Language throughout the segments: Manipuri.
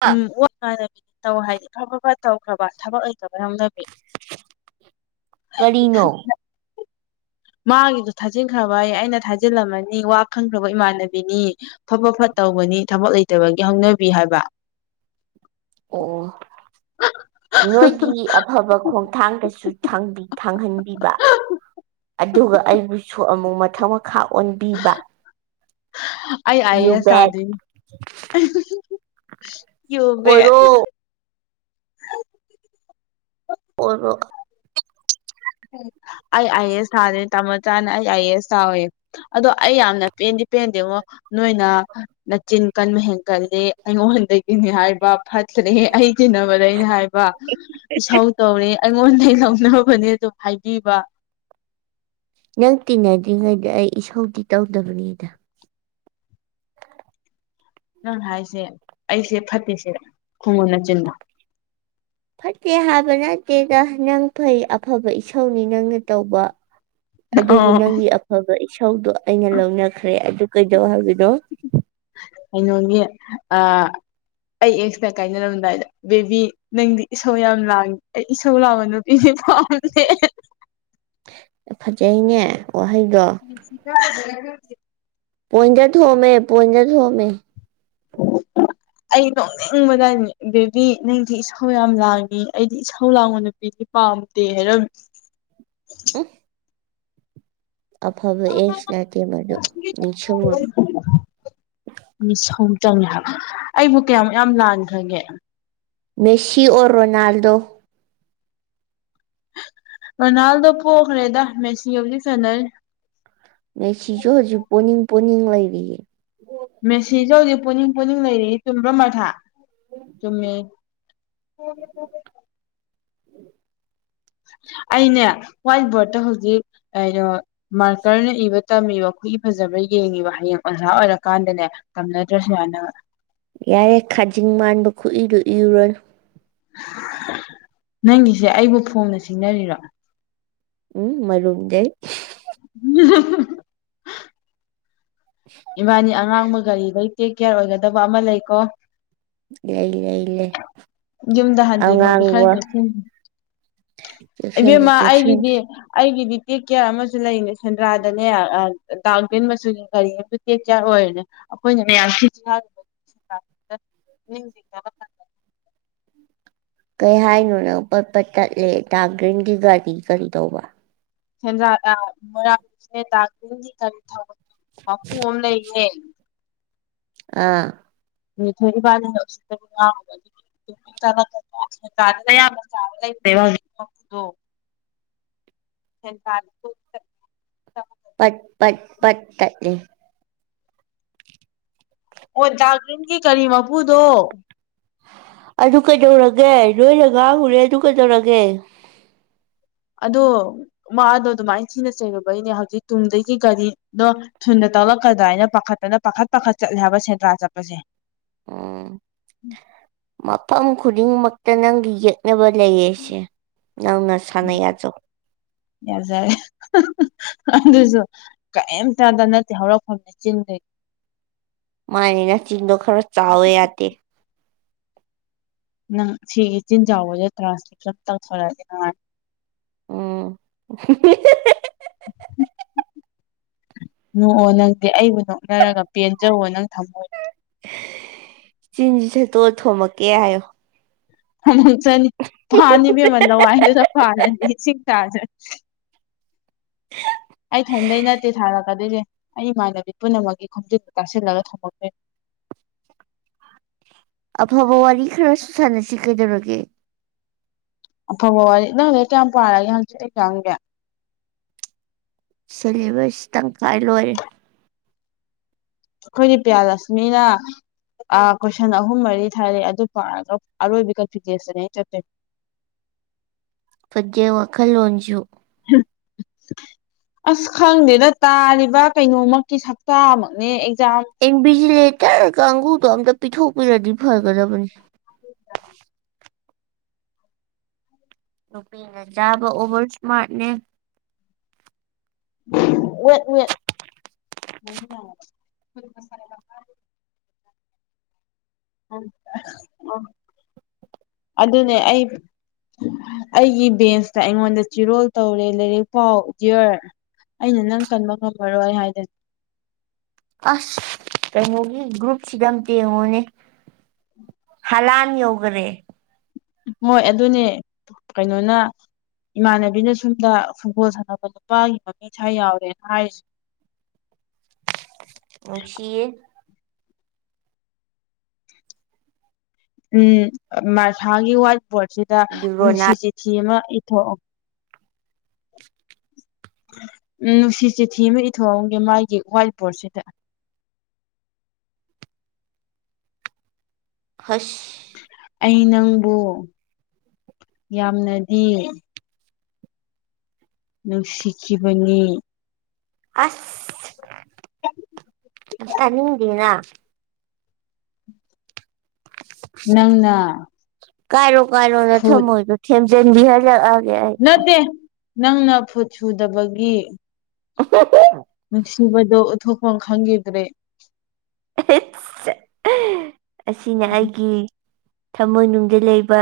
ꯑ ꯎꯝ [unintelligible] ꯇꯧ ꯍꯥꯏꯗꯤ ꯐꯠ ꯐꯠ ꯇꯧꯈ꯭ꯔꯕ ꯊꯕꯛ ꯂꯩꯇꯕꯩ ꯍꯧꯅꯕꯤ ꯀꯔꯤꯅꯣ ꯃꯒꯤꯗꯣ ꯊꯖꯤꯟꯈ꯭ꯔꯕꯌꯦ ꯑꯩꯅ ꯊꯖꯤꯜꯂꯝꯃꯅꯤ ꯋꯥ ꯈꯪꯈ꯭ꯔꯕ ꯏꯃꯥꯟꯅꯕꯤꯅꯤ ꯐ ꯐꯠ ꯐꯠ ꯇꯧ ꯇꯧꯒꯅꯤ ꯊꯕꯛ ꯂꯩꯇꯕꯒꯤ ꯍꯧꯅꯕꯤ ꯍꯥꯏꯕ ꯑꯣ ꯅꯣꯏꯒꯤ ꯑꯐꯕ ꯈꯣꯡꯊꯥꯡꯗꯁꯨ ꯊꯥꯡꯕꯤ ꯊꯥꯡꯍꯟꯕꯤꯕ ꯑꯗꯨꯒ ꯑꯩꯕꯨꯁꯨ ꯑꯃꯨꯛ ꯃꯊꯛ ꯃꯈꯥ ꯑꯣꯟꯕꯤꯕ ꯑꯩ ꯑꯏ ꯌꯨ ꯑꯦꯁ ꯕꯦꯛ ꯊꯥꯗꯨꯏꯅꯤ ꯌꯨ ꯕꯦꯠ ꯑꯣꯏꯔꯣ ꯑꯣꯏꯔꯕꯣ ꯑꯩ ꯑꯥꯏ ꯑꯦ ꯑꯦꯁ ꯊꯥꯗꯨꯏꯅꯦ ꯇꯥꯃꯣꯆꯥꯅ ꯑꯩ ꯑꯥꯏ ꯑꯦ ꯑꯦꯁ ꯊꯥꯎꯋꯦ ꯑꯗꯣ ꯑꯩ ꯌꯥꯝꯅ ꯄꯦꯟꯗꯦ ꯄꯦꯟꯗꯉꯣ ꯅꯣꯏꯅ ꯅꯅꯥꯆꯤꯟ ꯀꯟꯕ ꯍꯦꯟꯒꯜꯂꯤ ꯑꯩꯉꯣꯟꯗꯒꯤꯅꯤ ꯍꯥꯏꯕ ꯐꯠ ꯆꯈ꯭ꯔꯦꯍꯦ ꯑꯩ ꯇꯤꯟꯅꯕꯗ ꯑꯩꯅ ꯍꯥꯏꯕ ꯏꯁꯧ ꯇꯧꯔꯦ ꯑꯩꯉꯣꯟꯗꯒꯤ ꯂꯧꯅꯕꯅꯦ ꯑꯗꯨꯝ ꯍꯥꯏꯕꯤꯕ ꯅꯪ ꯇꯤꯟꯅꯗ꯭ꯔꯤꯉꯩꯗ ꯑꯩ ꯏꯁꯧꯗꯤ ꯇꯧꯗꯕꯅꯤꯗ ꯅꯪ ꯍꯥꯏꯁꯦ ꯑꯩꯁꯦ ꯐꯠꯇꯦ ꯁꯤꯔ ꯈꯨꯝꯃꯨ ꯅꯆꯤꯟꯗꯣ ꯐꯠꯇꯦ ꯍꯥꯏꯕ ꯅꯠꯇꯦꯗ ꯅꯪ ꯐꯩ ꯑꯐꯕ ꯏꯁꯧꯅꯤ ꯅꯪꯅ ꯇꯧꯕ ꯑꯗꯨꯕꯨ ꯑꯣ ꯅꯪꯒꯤ ꯑꯐꯕ ꯏꯁꯧꯗꯣ ꯑꯩꯅ ꯂꯧꯅꯈ꯭ꯔꯦ ꯑꯗꯨ ꯀꯩꯗꯧ ꯍꯥꯏꯕꯅꯣ ꯀꯩꯅꯣꯒꯤ ꯑꯥ ꯑꯩ ꯑꯦꯛꯁꯇ ꯀꯥꯏꯅꯔꯝꯗꯥꯏꯗ ꯕꯦꯕꯤ ꯅꯪꯗꯤ ꯏꯁꯧ ꯌꯥꯝ ꯂꯥꯡꯏꯤ ꯑꯩ ꯏꯁꯧ ꯂꯥꯡꯕ ꯅꯨꯄꯤꯁꯦ ꯄꯥꯝꯗꯦ ꯌꯥꯏꯅꯦ ꯁꯤ [unintelligible] ꯄꯣꯏꯟꯗ ꯊꯣꯝꯃꯦ ꯄꯣꯏꯟꯗ ꯊꯣꯝꯃꯦ [unintelligible] ꯑꯩ ꯅꯣꯛꯅꯤꯡꯕꯗꯅꯦ ꯕꯦꯕꯤ ꯅꯪꯗꯤ ꯏꯁꯧ ꯌꯥꯝ ꯂꯥꯡꯉꯤ ꯑꯩꯗꯤ ꯏꯁꯧ ꯂꯥꯡꯕ ꯅꯨꯄꯤꯗꯤ ꯄꯥꯝꯗꯦ ꯍꯥꯏꯔꯝꯃꯤ ꯎꯝ ꯑꯐꯕ ꯑꯦꯁꯥꯛꯁ ꯅꯠꯇꯦ ꯃꯗꯨ ꯅꯤꯡꯁꯤꯡꯉꯨꯅꯨ ꯃꯤꯁꯧ ꯆꯪꯉꯦ ꯍꯥꯏꯕ ꯑꯩꯕꯨ ꯀꯌꯥꯃꯨꯛ ꯌꯥꯝ ꯂꯥꯟꯈ꯭ꯔꯒꯦ ꯃꯦꯁꯤ ꯑꯣꯔ ꯔꯣꯅꯥꯜꯗꯣ ꯔꯣꯅꯥꯜꯗꯣ ꯄꯣꯛꯈ꯭ꯔꯦꯗ ꯃꯦꯁꯤ ꯍꯧꯖꯤꯛ ꯆꯟꯅꯔꯤ ꯄꯨꯛꯅꯤꯡ ꯂꯩꯔꯤꯌꯦ ꯃꯦꯁꯤꯁꯨ ꯍꯧꯖꯤꯛ ꯄꯣꯅꯤꯡ ꯄꯣꯅꯤꯡ ꯂꯩꯔꯤꯌꯦ ꯆꯨꯝꯕ꯭ꯔ ꯃꯊꯥ ꯆꯨꯝꯃꯦ ꯑꯩꯅꯦ ꯍ꯭ꯋꯥꯏꯠ ꯕꯣꯔꯗꯠꯇ ꯍꯧꯖꯤꯛ ꯀꯩꯅꯣ ꯃꯥꯔꯀꯔꯅ ꯏꯕ ꯇꯝꯃꯤꯕ ꯈꯨꯏ ꯐꯖꯕ꯭ꯔꯥ ꯌꯦꯡꯉꯤꯕ ꯍꯌꯦꯡ ꯑꯣꯖꯥ ꯑꯣꯏꯔꯀꯥꯟꯗꯅꯦ ꯇꯝꯅꯗ꯭ꯔꯁꯨ ꯌꯥꯅꯕ ꯌꯥꯔꯦ ꯈꯥꯖꯤꯡ ꯃꯥꯟꯕ ꯈꯣꯛꯏꯗꯨ ꯏꯔꯨꯔꯅꯨ ꯅꯪꯒꯤꯁꯦ ꯑꯩꯕꯨ ꯐꯣꯡꯅ ꯁꯤꯡꯅꯔꯤꯔꯣ ꯎꯝ ꯃꯔꯨꯝꯗꯩ [unintelligible] ꯏꯕꯥꯥꯅꯤ ꯑꯉꯥꯡꯕ ꯒꯥꯔꯤꯗꯩ ꯇꯦꯛ ꯀꯦꯌꯔ ꯑꯣꯏꯒꯗꯕ ꯑꯃ ꯂꯩꯀꯣ ꯂꯩꯌꯦ ꯌꯨꯝꯗ ꯍꯥꯟꯗ꯭ꯔꯤꯐꯥꯎꯗꯤ ꯈꯔ ꯑꯉꯥꯡꯕ [unintelligible] ꯆꯦꯛꯁꯤꯟꯁꯤ ꯏꯕꯦꯝꯃ ꯑꯩꯒꯤꯗꯤ ꯆꯦꯛꯁꯤꯟꯁꯤ ꯑꯩꯒꯤꯗꯤ ꯇꯦꯛ ꯀꯦꯌꯥꯔ ꯑꯃꯁꯨ ꯂꯩꯔꯤꯅꯦ ꯁꯦꯟꯗ꯭ꯔꯥꯗꯅꯦ ꯗꯥꯥꯛ ꯒ꯭ꯔꯤꯟ ꯃꯆꯨꯒꯤ ꯀꯔꯤ ꯑꯃꯁꯨ ꯇꯦꯛ ꯀꯦꯌꯥꯔ ꯑꯣꯏꯔꯤꯅꯦ ꯑꯩꯈꯣꯏꯅꯅꯦ [unintelligible] ꯀꯩ ꯍꯥꯏꯅꯣ ꯅꯪ ꯄꯠꯡꯄꯠ ꯆꯠꯂꯦ ꯗꯥꯛꯒ꯭ꯔꯤꯟꯒꯤ ꯒꯥꯔꯤ ꯀꯔꯤ ꯇꯧꯕ ꯁꯦꯟꯗ꯭ꯔ ꯑꯥ ꯃꯣꯏꯔꯥꯡ [unintelligible] ꯃꯄꯨ ꯑꯃ ꯂꯩꯌꯦ ꯑꯥ [unintelligible] [unintelligible] [unintelligible] ꯄꯠ ꯄꯠ ꯄꯠ ꯇꯠꯂꯦ ꯑꯣ ꯗꯥꯛꯔꯤꯟꯒꯤ ꯀꯔꯤ ꯃꯄꯨꯗꯣ ꯑꯗꯨ ꯀꯩꯗꯧꯔꯒꯦ ꯅꯣꯏꯅ ꯉꯥꯡꯉꯨꯔꯦ ꯑꯗꯨ ꯀꯩꯗꯧꯔꯒꯦ ꯑꯗꯣ ꯃꯥꯗꯣ ꯑꯗꯨꯃꯥꯏ ꯊꯤꯅ ꯆꯩꯔꯨꯕꯩꯅꯦ ꯍꯧꯖꯤꯛ ꯇꯨꯡꯗꯒꯤ ꯒꯥꯔꯤꯗꯣ ꯊꯨꯅ ꯇꯂꯛꯀꯗ꯭ꯔ ꯍꯥꯏꯅ ꯄꯥꯈꯠꯇꯅ ꯄꯥꯈꯠ ꯄꯥꯈꯠ ꯆꯠꯂꯦ ꯍꯥꯏꯕ ꯁꯦꯟꯗ꯭ꯔꯥ ꯆꯠꯄꯁꯦ ꯎꯝ ꯃꯐꯝ ꯈꯨꯗꯤꯡꯃꯛꯇ ꯅꯪꯒꯤ ꯌꯦꯛꯅꯕ ꯂꯩꯌꯦꯁꯦ ꯅꯪ ꯅꯁꯥꯅ ꯌꯥꯖꯧ ꯌꯥꯖꯔꯦ ꯑꯗꯨꯁꯨ ꯀꯔꯤꯝꯇꯗ ꯅꯠꯇꯦ ꯍꯧꯔꯛꯐꯝꯅꯦ ꯆꯤꯟꯈꯩ ꯃꯥꯅꯦ ꯅꯆꯤꯟꯗꯣ ꯈꯔ ꯆꯥꯎꯋꯦ ꯌꯥꯗꯦ ꯅꯪ ꯁꯤꯒꯤ ꯏꯆꯤꯟꯖꯥꯎꯕꯁꯦ ꯇ꯭ꯔꯥꯟꯁꯇꯦꯛꯁ ꯇꯧꯊꯣꯔꯛꯑꯗꯤ ꯅꯨꯉꯥꯏꯅꯤ ꯎꯝ ꯍꯤꯍꯤꯍꯤ ꯅꯣꯛꯑꯣ ꯅꯪꯗꯤ ꯑꯩꯕꯨ ꯅꯣꯛꯅꯔꯒ ꯄꯦꯟꯖꯧꯋꯣ ꯅꯪ ꯊꯝꯃꯣꯏ ꯆꯤꯟꯁꯤ ꯁꯦꯠꯇꯣ ꯊꯣꯝꯃꯛꯀꯦ ꯍꯥꯏꯌꯣ [unintelligible] ꯑꯩ ꯊꯟꯗꯩ ꯅꯠꯇꯦ ꯊꯥꯔꯛ ꯑꯗꯨꯏꯅꯦ ꯑꯩ ꯏꯃꯥꯟꯅꯕꯤ ꯄꯨꯝꯅꯃꯛꯀꯤ ꯈꯣꯝꯖꯤꯟ ꯇꯥꯁꯤꯜꯂꯒ ꯊꯣꯝꯃꯛꯇꯦ ꯑꯐꯕ ꯋꯥꯔꯤ ꯈꯔꯁꯨ ꯁꯥꯟꯅꯁꯤ ꯀꯩꯗꯧꯔꯒꯦ ꯑꯐꯕ ꯋꯥꯔꯤ ꯅꯪꯗꯤ ꯀꯌꯥꯝ ꯄꯥꯔꯒꯦ ꯍꯪꯆꯤꯠ ꯑꯦꯛꯖꯥꯝꯒꯤ ꯁꯦꯂꯦꯕꯁ ꯇꯪꯈꯥꯏ ꯂꯣꯏꯔꯦ ꯑꯩꯈꯣꯏ ꯄꯤꯌꯥ ꯂꯛꯁꯃꯤꯅ ꯑꯥ ꯀꯣꯏꯁꯟ ꯑꯍꯨꯝ ꯃꯔꯤ ꯊꯥꯔꯛꯑꯦ ꯑꯗꯨ ꯄꯥꯔꯒ ꯑꯔꯣꯏꯕ ꯀꯟꯐꯤꯗꯦꯁꯇꯅꯤ ꯑꯩꯅ ꯆꯠꯇꯣꯏꯁꯦ ꯐꯡꯖꯩ ꯋꯥꯈꯜꯂꯣꯟꯖꯨ ꯑꯁ ꯈꯪꯗꯦꯗ ꯇꯥꯔꯤ ꯀꯩꯅꯣꯃꯛꯀꯤ ꯁꯛꯇꯃꯛꯅꯦ ꯑꯦꯟꯕꯤꯖꯤꯂꯦꯇꯔ ꯀꯪꯒꯨꯗ ꯑꯝꯇ ꯄꯤꯊꯣꯛ ꯄꯤꯔꯥꯗꯤ ꯐꯔꯒꯗꯕꯅꯤ ꯅꯨꯄꯤꯅ ꯆꯥꯕ ꯑꯣꯚꯔ ꯏꯁꯃꯥꯔꯠꯅꯦ ꯋꯦꯠ ꯋꯦꯠ ꯃ [unintelligible] ꯎꯝ ꯑꯥ ꯑꯗꯨꯅꯦ ꯑꯩ ꯑꯩꯒꯤ ꯕꯦꯟꯁꯇ ꯑꯩꯉꯣꯟꯗ ꯆꯤꯔꯣꯜ ꯇꯧꯔꯦ ꯂꯥꯏꯔꯤꯛ ꯄꯥꯎ ꯗꯤꯌꯔ ꯑꯩꯅ ꯅꯪ ꯀꯟꯕ ꯉꯝꯃꯔꯣꯏ ꯍꯥꯏꯗꯅ ꯑꯁ ꯀꯩꯅꯩꯒꯤ ꯒ꯭ꯔꯨꯞꯁꯤꯗ ꯑꯝꯇ ꯌꯦꯡꯉꯣꯅꯦ ꯍꯂꯥꯟ ꯌꯣꯒꯔꯦ ꯍꯣꯏ ꯑꯗꯨꯅꯦ ꯀꯩꯅꯣꯅ ꯏꯃꯥꯟꯅꯕꯤꯅ ꯁꯣꯨꯝꯗ ꯐꯨꯠꯕꯣꯜ ꯁꯥꯟꯅꯕ ꯅꯨꯄꯥꯒꯤ ꯃꯃꯤꯡ ꯁꯥꯥꯏ ꯌꯥꯎꯔꯦꯅ ꯍꯥꯏꯔꯤꯁꯦ [inaudible] ꯑꯣꯁꯤꯌꯦ ꯎꯝ ꯃꯁꯥꯒꯤ ꯋꯥꯏꯠ ꯕꯣꯔꯗꯁꯤꯗ ꯅꯨꯡꯁꯤ ꯔꯣꯅꯥꯜ ꯆꯤꯊꯤ ꯑꯃ ꯏꯊꯣꯛꯑꯣ [unintelligible] ꯅꯨꯡꯁꯤ ꯆꯤꯊꯤ ꯑꯃ ꯏꯊꯣꯛꯑꯝꯒꯦ ꯃꯥꯒꯤ ꯋꯥꯏꯠ ꯕꯣꯔꯗꯁꯤꯗ [inaudible] ꯍꯁ ꯑꯩ ꯅꯪꯕꯨ ꯌꯥꯝꯅꯗꯤ ꯅꯨꯡꯁꯤꯈꯤꯕꯅꯤ ꯑꯁ ꯇꯥꯅꯤꯡꯗꯦꯅ ꯅꯪꯅ ꯀꯥꯏꯔꯣ ꯀꯥꯏꯔꯣꯅ ꯐꯨꯠ ꯅꯊꯝꯃꯣꯏꯗꯣ ꯊꯦꯝꯖꯤꯟꯕꯤꯍꯜꯂꯛꯑꯒꯦ ꯑꯩ ꯅꯠꯇꯦ ꯅꯪꯅ ꯐꯣꯠ ꯁꯨꯗꯕꯒꯤ ꯑꯍ ꯅꯨꯡꯁꯤꯕꯗꯣ [unintelligible] ꯈꯪꯈꯤꯗ꯭ꯔꯦ [unintelligible] ꯑꯁꯤꯅꯦ ꯑꯩꯒꯤ ꯊꯃꯣꯏꯅꯨꯡꯗ ꯂꯩꯕ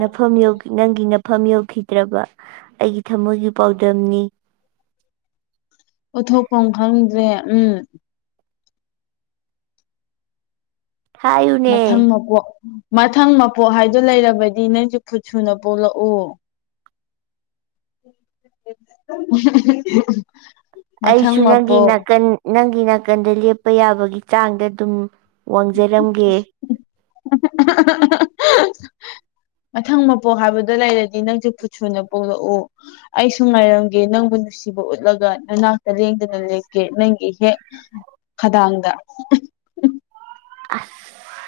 ꯅꯐꯝ ꯌꯧꯒꯤ ꯅꯪꯒꯤ ꯅꯐꯝ ꯌꯧꯈꯤꯗ꯭ꯔꯕ ꯑꯩꯒꯤ ꯊꯃꯣꯏꯒꯤ ꯄꯥꯎꯗꯝꯅꯤ [inaudible] ꯎꯠꯊꯣꯛꯐꯝ ꯈꯪꯗ꯭ꯔꯦ ꯎꯝ ꯍꯥꯏꯌꯨꯅꯦ ꯃꯊꯪ ꯃꯄꯣꯛ ꯃꯊꯪ ꯃꯄꯣꯛ ꯍꯥꯏꯗꯨ ꯂꯩꯔꯕꯗꯤ ꯅꯪꯁꯨ ꯐꯨꯠꯁꯨꯨꯅ ꯄꯣꯛꯂꯛꯎ [unintelligible] ꯑꯩꯁꯨ ꯅꯪꯒꯤ ꯃꯄꯣꯛ ꯅꯥꯀꯟ ꯅꯪꯒꯤ ꯅꯥꯀꯟꯗ ꯂꯦꯞꯄ ꯌꯥꯕꯒꯤ ꯆꯥꯡꯗ ꯑꯗꯨꯝ ꯋꯥꯡꯖꯔꯝꯒꯦ [unintelligible] ꯃꯊꯪ ꯃꯄꯣꯛ ꯍꯥꯏꯕꯗꯣ ꯂꯩꯔꯗꯤ ꯅꯪꯁꯨ ꯐꯨꯠꯁꯨꯨꯅ ꯄꯣꯛꯂꯛꯎ ꯑꯩꯁꯨ ꯉꯥꯏꯔꯝꯒꯦ ꯅꯪꯕꯨ ꯅꯨꯡꯁꯤꯕ ꯎꯠꯂꯒ ꯅꯅꯥꯛꯇ ꯂꯦꯡꯗꯅ ꯂꯩꯀꯦ ꯅꯪꯒꯤ ꯏꯍꯦꯛ ꯈꯗꯥꯡꯗ ꯑꯁ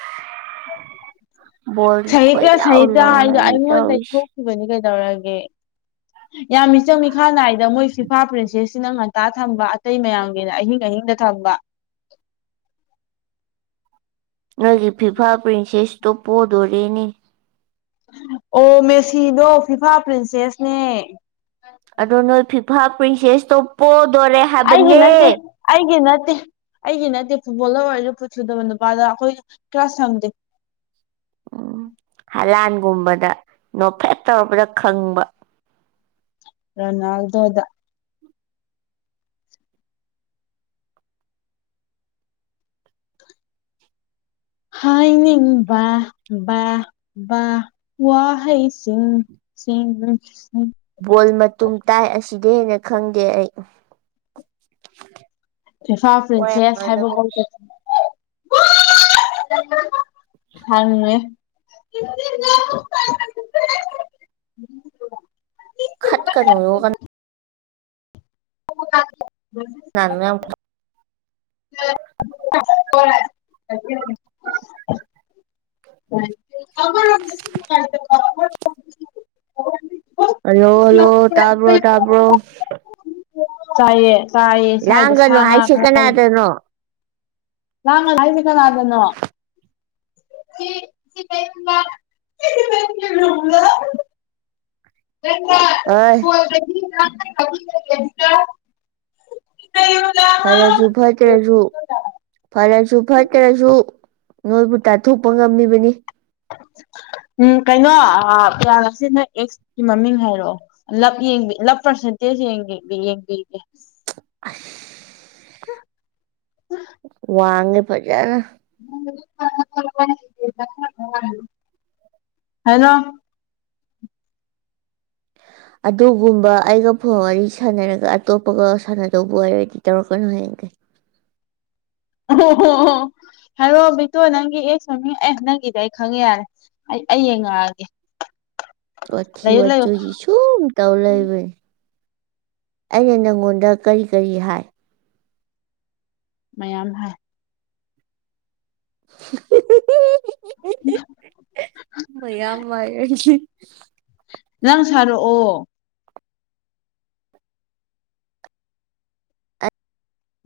ꯕꯣꯜ ꯀꯣꯏ ꯁꯥꯍꯤꯇ꯭ꯌ ꯂꯥꯎ ꯁꯥꯥꯍꯤꯇ꯭ꯌ ꯍꯥꯏꯗꯣ ꯂꯥꯎꯅꯔꯤ ꯑꯩꯉꯣꯟꯗꯩ ꯇꯧꯔꯤꯁꯦ ꯊꯣꯛꯈꯤꯕꯅꯤ ꯀꯩꯅꯣ ꯇꯧꯔꯒꯦ ꯌꯥꯝ ꯃꯤꯆꯪ ꯃꯤꯈꯥ ꯅꯥꯏꯗ ꯃꯣꯏ ꯐꯤꯐꯥ ꯄ꯭ꯔꯤꯁꯦꯁ ꯁꯤꯅꯪ ꯉꯟꯇꯥ ꯊꯝꯕ ꯑꯇꯩ ꯃꯌꯥꯝꯒꯤꯅ ꯑꯍꯤꯡ ꯑꯍꯤꯡꯗ ꯊꯝꯕ ꯅꯣꯏꯒꯤ ꯐꯤꯐꯥ ꯄ꯭ꯔꯤꯟꯁꯦꯁ ꯇꯣꯄꯣꯗꯣꯔꯦꯅꯦ ꯑꯣ ꯃꯦꯁꯤꯗꯣ ꯐꯤꯐꯥ ꯄ꯭ꯔꯤꯟꯁꯦꯁꯅꯦ ꯑꯗꯣ ꯅꯣꯏ ꯐꯤꯐꯥ ꯄ꯭ꯔꯤꯟꯁꯦꯁꯇꯣ ꯄꯣ ꯑꯩꯒꯤ ꯅꯠꯇꯦ ꯑꯩꯒꯤ ꯅꯠꯇꯦ ꯑꯩꯒꯤ ꯅꯠꯇꯦ ꯐꯨꯠꯕꯣꯜꯂꯔ ꯑꯣꯏ ꯐꯨꯠ ꯁꯨꯗꯕ ꯅꯨꯄꯥꯗ ꯑꯩꯈꯣꯏ ꯀꯥꯔꯁ ꯊꯝꯗꯦ ꯎꯝ ꯍꯂꯥꯟꯒꯨꯝꯕꯗ ꯅꯣꯛꯐꯦꯠ ꯇꯧꯔꯛꯔꯕꯗ ꯈꯪꯕ ꯔꯣꯅꯥꯜꯗꯣꯗ ꯍꯥꯏꯅꯤꯡꯕꯃ ꯕꯥ ꯕꯥ ꯋꯥꯍꯩ ꯁꯤ ꯎꯝ ꯎꯝ ꯕꯣꯜ ꯃꯇꯨꯝ ꯇꯥꯏ ꯑꯁꯤꯗꯤ ꯍꯦꯟꯅ ꯈꯪꯗꯦ ꯑꯩ ꯏꯐꯥꯜ ꯄ꯭ꯔꯤꯟꯁꯦꯁ ꯋꯥ ꯍꯥꯏꯕꯕꯨ [inaudible] ꯍꯉꯃꯦ [inaudible] ꯎꯝ [unintelligible] ꯈꯠꯀꯅꯣꯌꯦ ꯀꯟꯅ [unintelligible] [unintelligible] ꯍꯣꯏ [unintelligible] ꯑꯃꯔꯣꯝꯗꯁꯨ ꯅꯨꯡꯉꯏꯇꯕ ꯑꯃꯔꯣꯝꯗꯁꯨ [unintelligible] ꯍꯜꯂꯣ ꯍꯜꯂꯣ ꯇꯕ꯭ꯔꯣ ꯇꯕ꯭ꯔꯣ ꯆꯥꯏꯌꯦ ꯆꯥꯏꯌꯦ ꯁꯏꯗ ꯁꯥ ꯉꯥ ꯍꯥꯏꯁꯦ ꯈꯔ ꯀꯅꯥꯗꯅꯣ ꯂꯪꯒꯅꯣ ꯍꯥꯏꯁꯦ ꯀꯅꯗꯅꯣ [unintelligible] ꯑꯣꯏ [unintelligible] ꯐꯔꯁꯨ ꯐꯠꯇ꯭ꯔꯁꯨ ꯐꯔꯁꯨ ꯐꯠꯇ꯭ꯔꯁꯨ ꯅꯣꯏꯕꯨ ꯇꯟꯊꯣꯛꯄ ꯉꯝꯃꯤꯕꯅꯤ ꯎꯝ ꯀꯩꯅꯣ ꯑꯥ ꯄꯌꯥꯗ꯭ꯔꯁꯤ ꯅꯣꯏ ꯑꯦꯛꯁꯀꯤ ꯃꯃꯤꯡ ꯍꯥꯏꯔꯛꯑꯣ ꯂꯞ ꯌꯦꯡꯕꯤ ꯂꯞ ꯄ꯭ꯔꯁꯦꯟ ꯇꯦꯟꯁ ꯌꯦꯡꯒꯤ ꯌꯦꯡꯕꯤꯒꯦ ꯑꯁ ꯋꯡꯉꯦ ꯐꯖꯟꯅ [unintelligible] ꯍꯜꯂꯣ ꯑꯗꯨꯒꯨꯝꯕ ꯑꯩꯒ ꯐꯣꯟ ꯋꯥꯔꯤ ꯁꯥꯟꯅꯔꯒ ꯑꯇꯣꯞꯄꯒ ꯁꯥꯟꯅꯗꯧꯕ ꯑꯣꯏꯔꯗꯤ ꯇꯧꯔꯛꯀꯅꯨ ꯍꯌꯦꯡ ꯑꯣꯀꯦ ꯑꯣ ꯍꯣ ꯍꯣ ꯍꯥꯏꯔꯣ ꯕꯤꯇꯣ ꯅꯪꯒꯤ ꯑꯦꯛꯁ ꯃꯃꯤꯡ ꯑꯦ ꯅꯪꯒꯤꯗꯤ ꯑꯩ ꯈꯪꯉꯦ ꯌꯥꯔꯦ ꯑꯩ ꯑꯩ ꯌꯦꯡꯉꯛꯑꯒꯦ ꯋꯥꯊꯤ ꯂꯩꯌꯨ ꯋꯥ ꯂꯩꯌꯨ ꯆꯣꯏꯁꯤ ꯁꯨꯝ ꯇꯧ ꯂꯩꯕꯅꯤ ꯑꯩꯅ ꯅꯪꯉꯣꯟꯗ ꯀꯔꯤ ꯀꯔꯤ ꯍꯥꯏ ꯃꯌꯥꯝ ꯍꯥꯏ [unintelligible] ꯍꯤꯍꯤ ꯍꯤ ꯃꯌꯥꯝ ꯃꯏꯍꯥꯏꯖꯦ ꯅꯪ ꯁꯔꯛꯑꯣ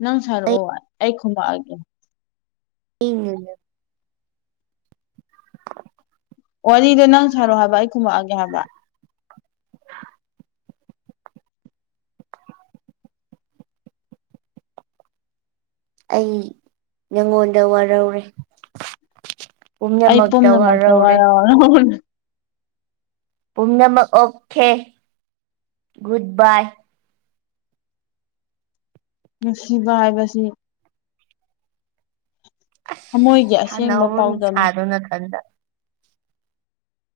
ꯅꯪ ꯁꯥꯔꯛꯑꯣ ꯑꯩ ꯈꯨꯝꯃꯛꯑꯒꯦ ꯏ ꯅꯥ ꯅꯥ ꯋꯥꯔꯤꯗꯣ ꯅꯪ ꯁꯔꯛꯑꯣ ꯍꯥꯏꯕ ꯑꯩ ꯈꯨꯝꯃꯛꯑꯒꯦ ꯍꯥꯏꯕ ꯑꯩ ꯅꯪꯉꯣꯟꯗ ꯋꯔꯧꯔꯦ ꯑꯩ ꯄꯨꯝꯅꯃꯛꯇ ꯋꯔꯧꯔꯦ ꯋꯥꯔꯥꯎ ꯋꯥꯔꯧꯅ ꯄꯨꯝꯅꯃꯛ ꯑꯣꯀꯦ ꯒꯨꯠ ꯕꯏ ꯅꯨꯡꯁꯤꯕ ꯍꯥꯏꯕꯁꯤ ꯑꯁ ꯊꯃꯣꯏꯒꯤ ꯑꯁꯦꯡꯕ ꯁꯥꯟꯅꯧꯔꯣ ꯄꯥꯎꯗꯝꯅꯤ ꯅꯤꯁꯥꯗꯣ ꯅꯊꯟꯗ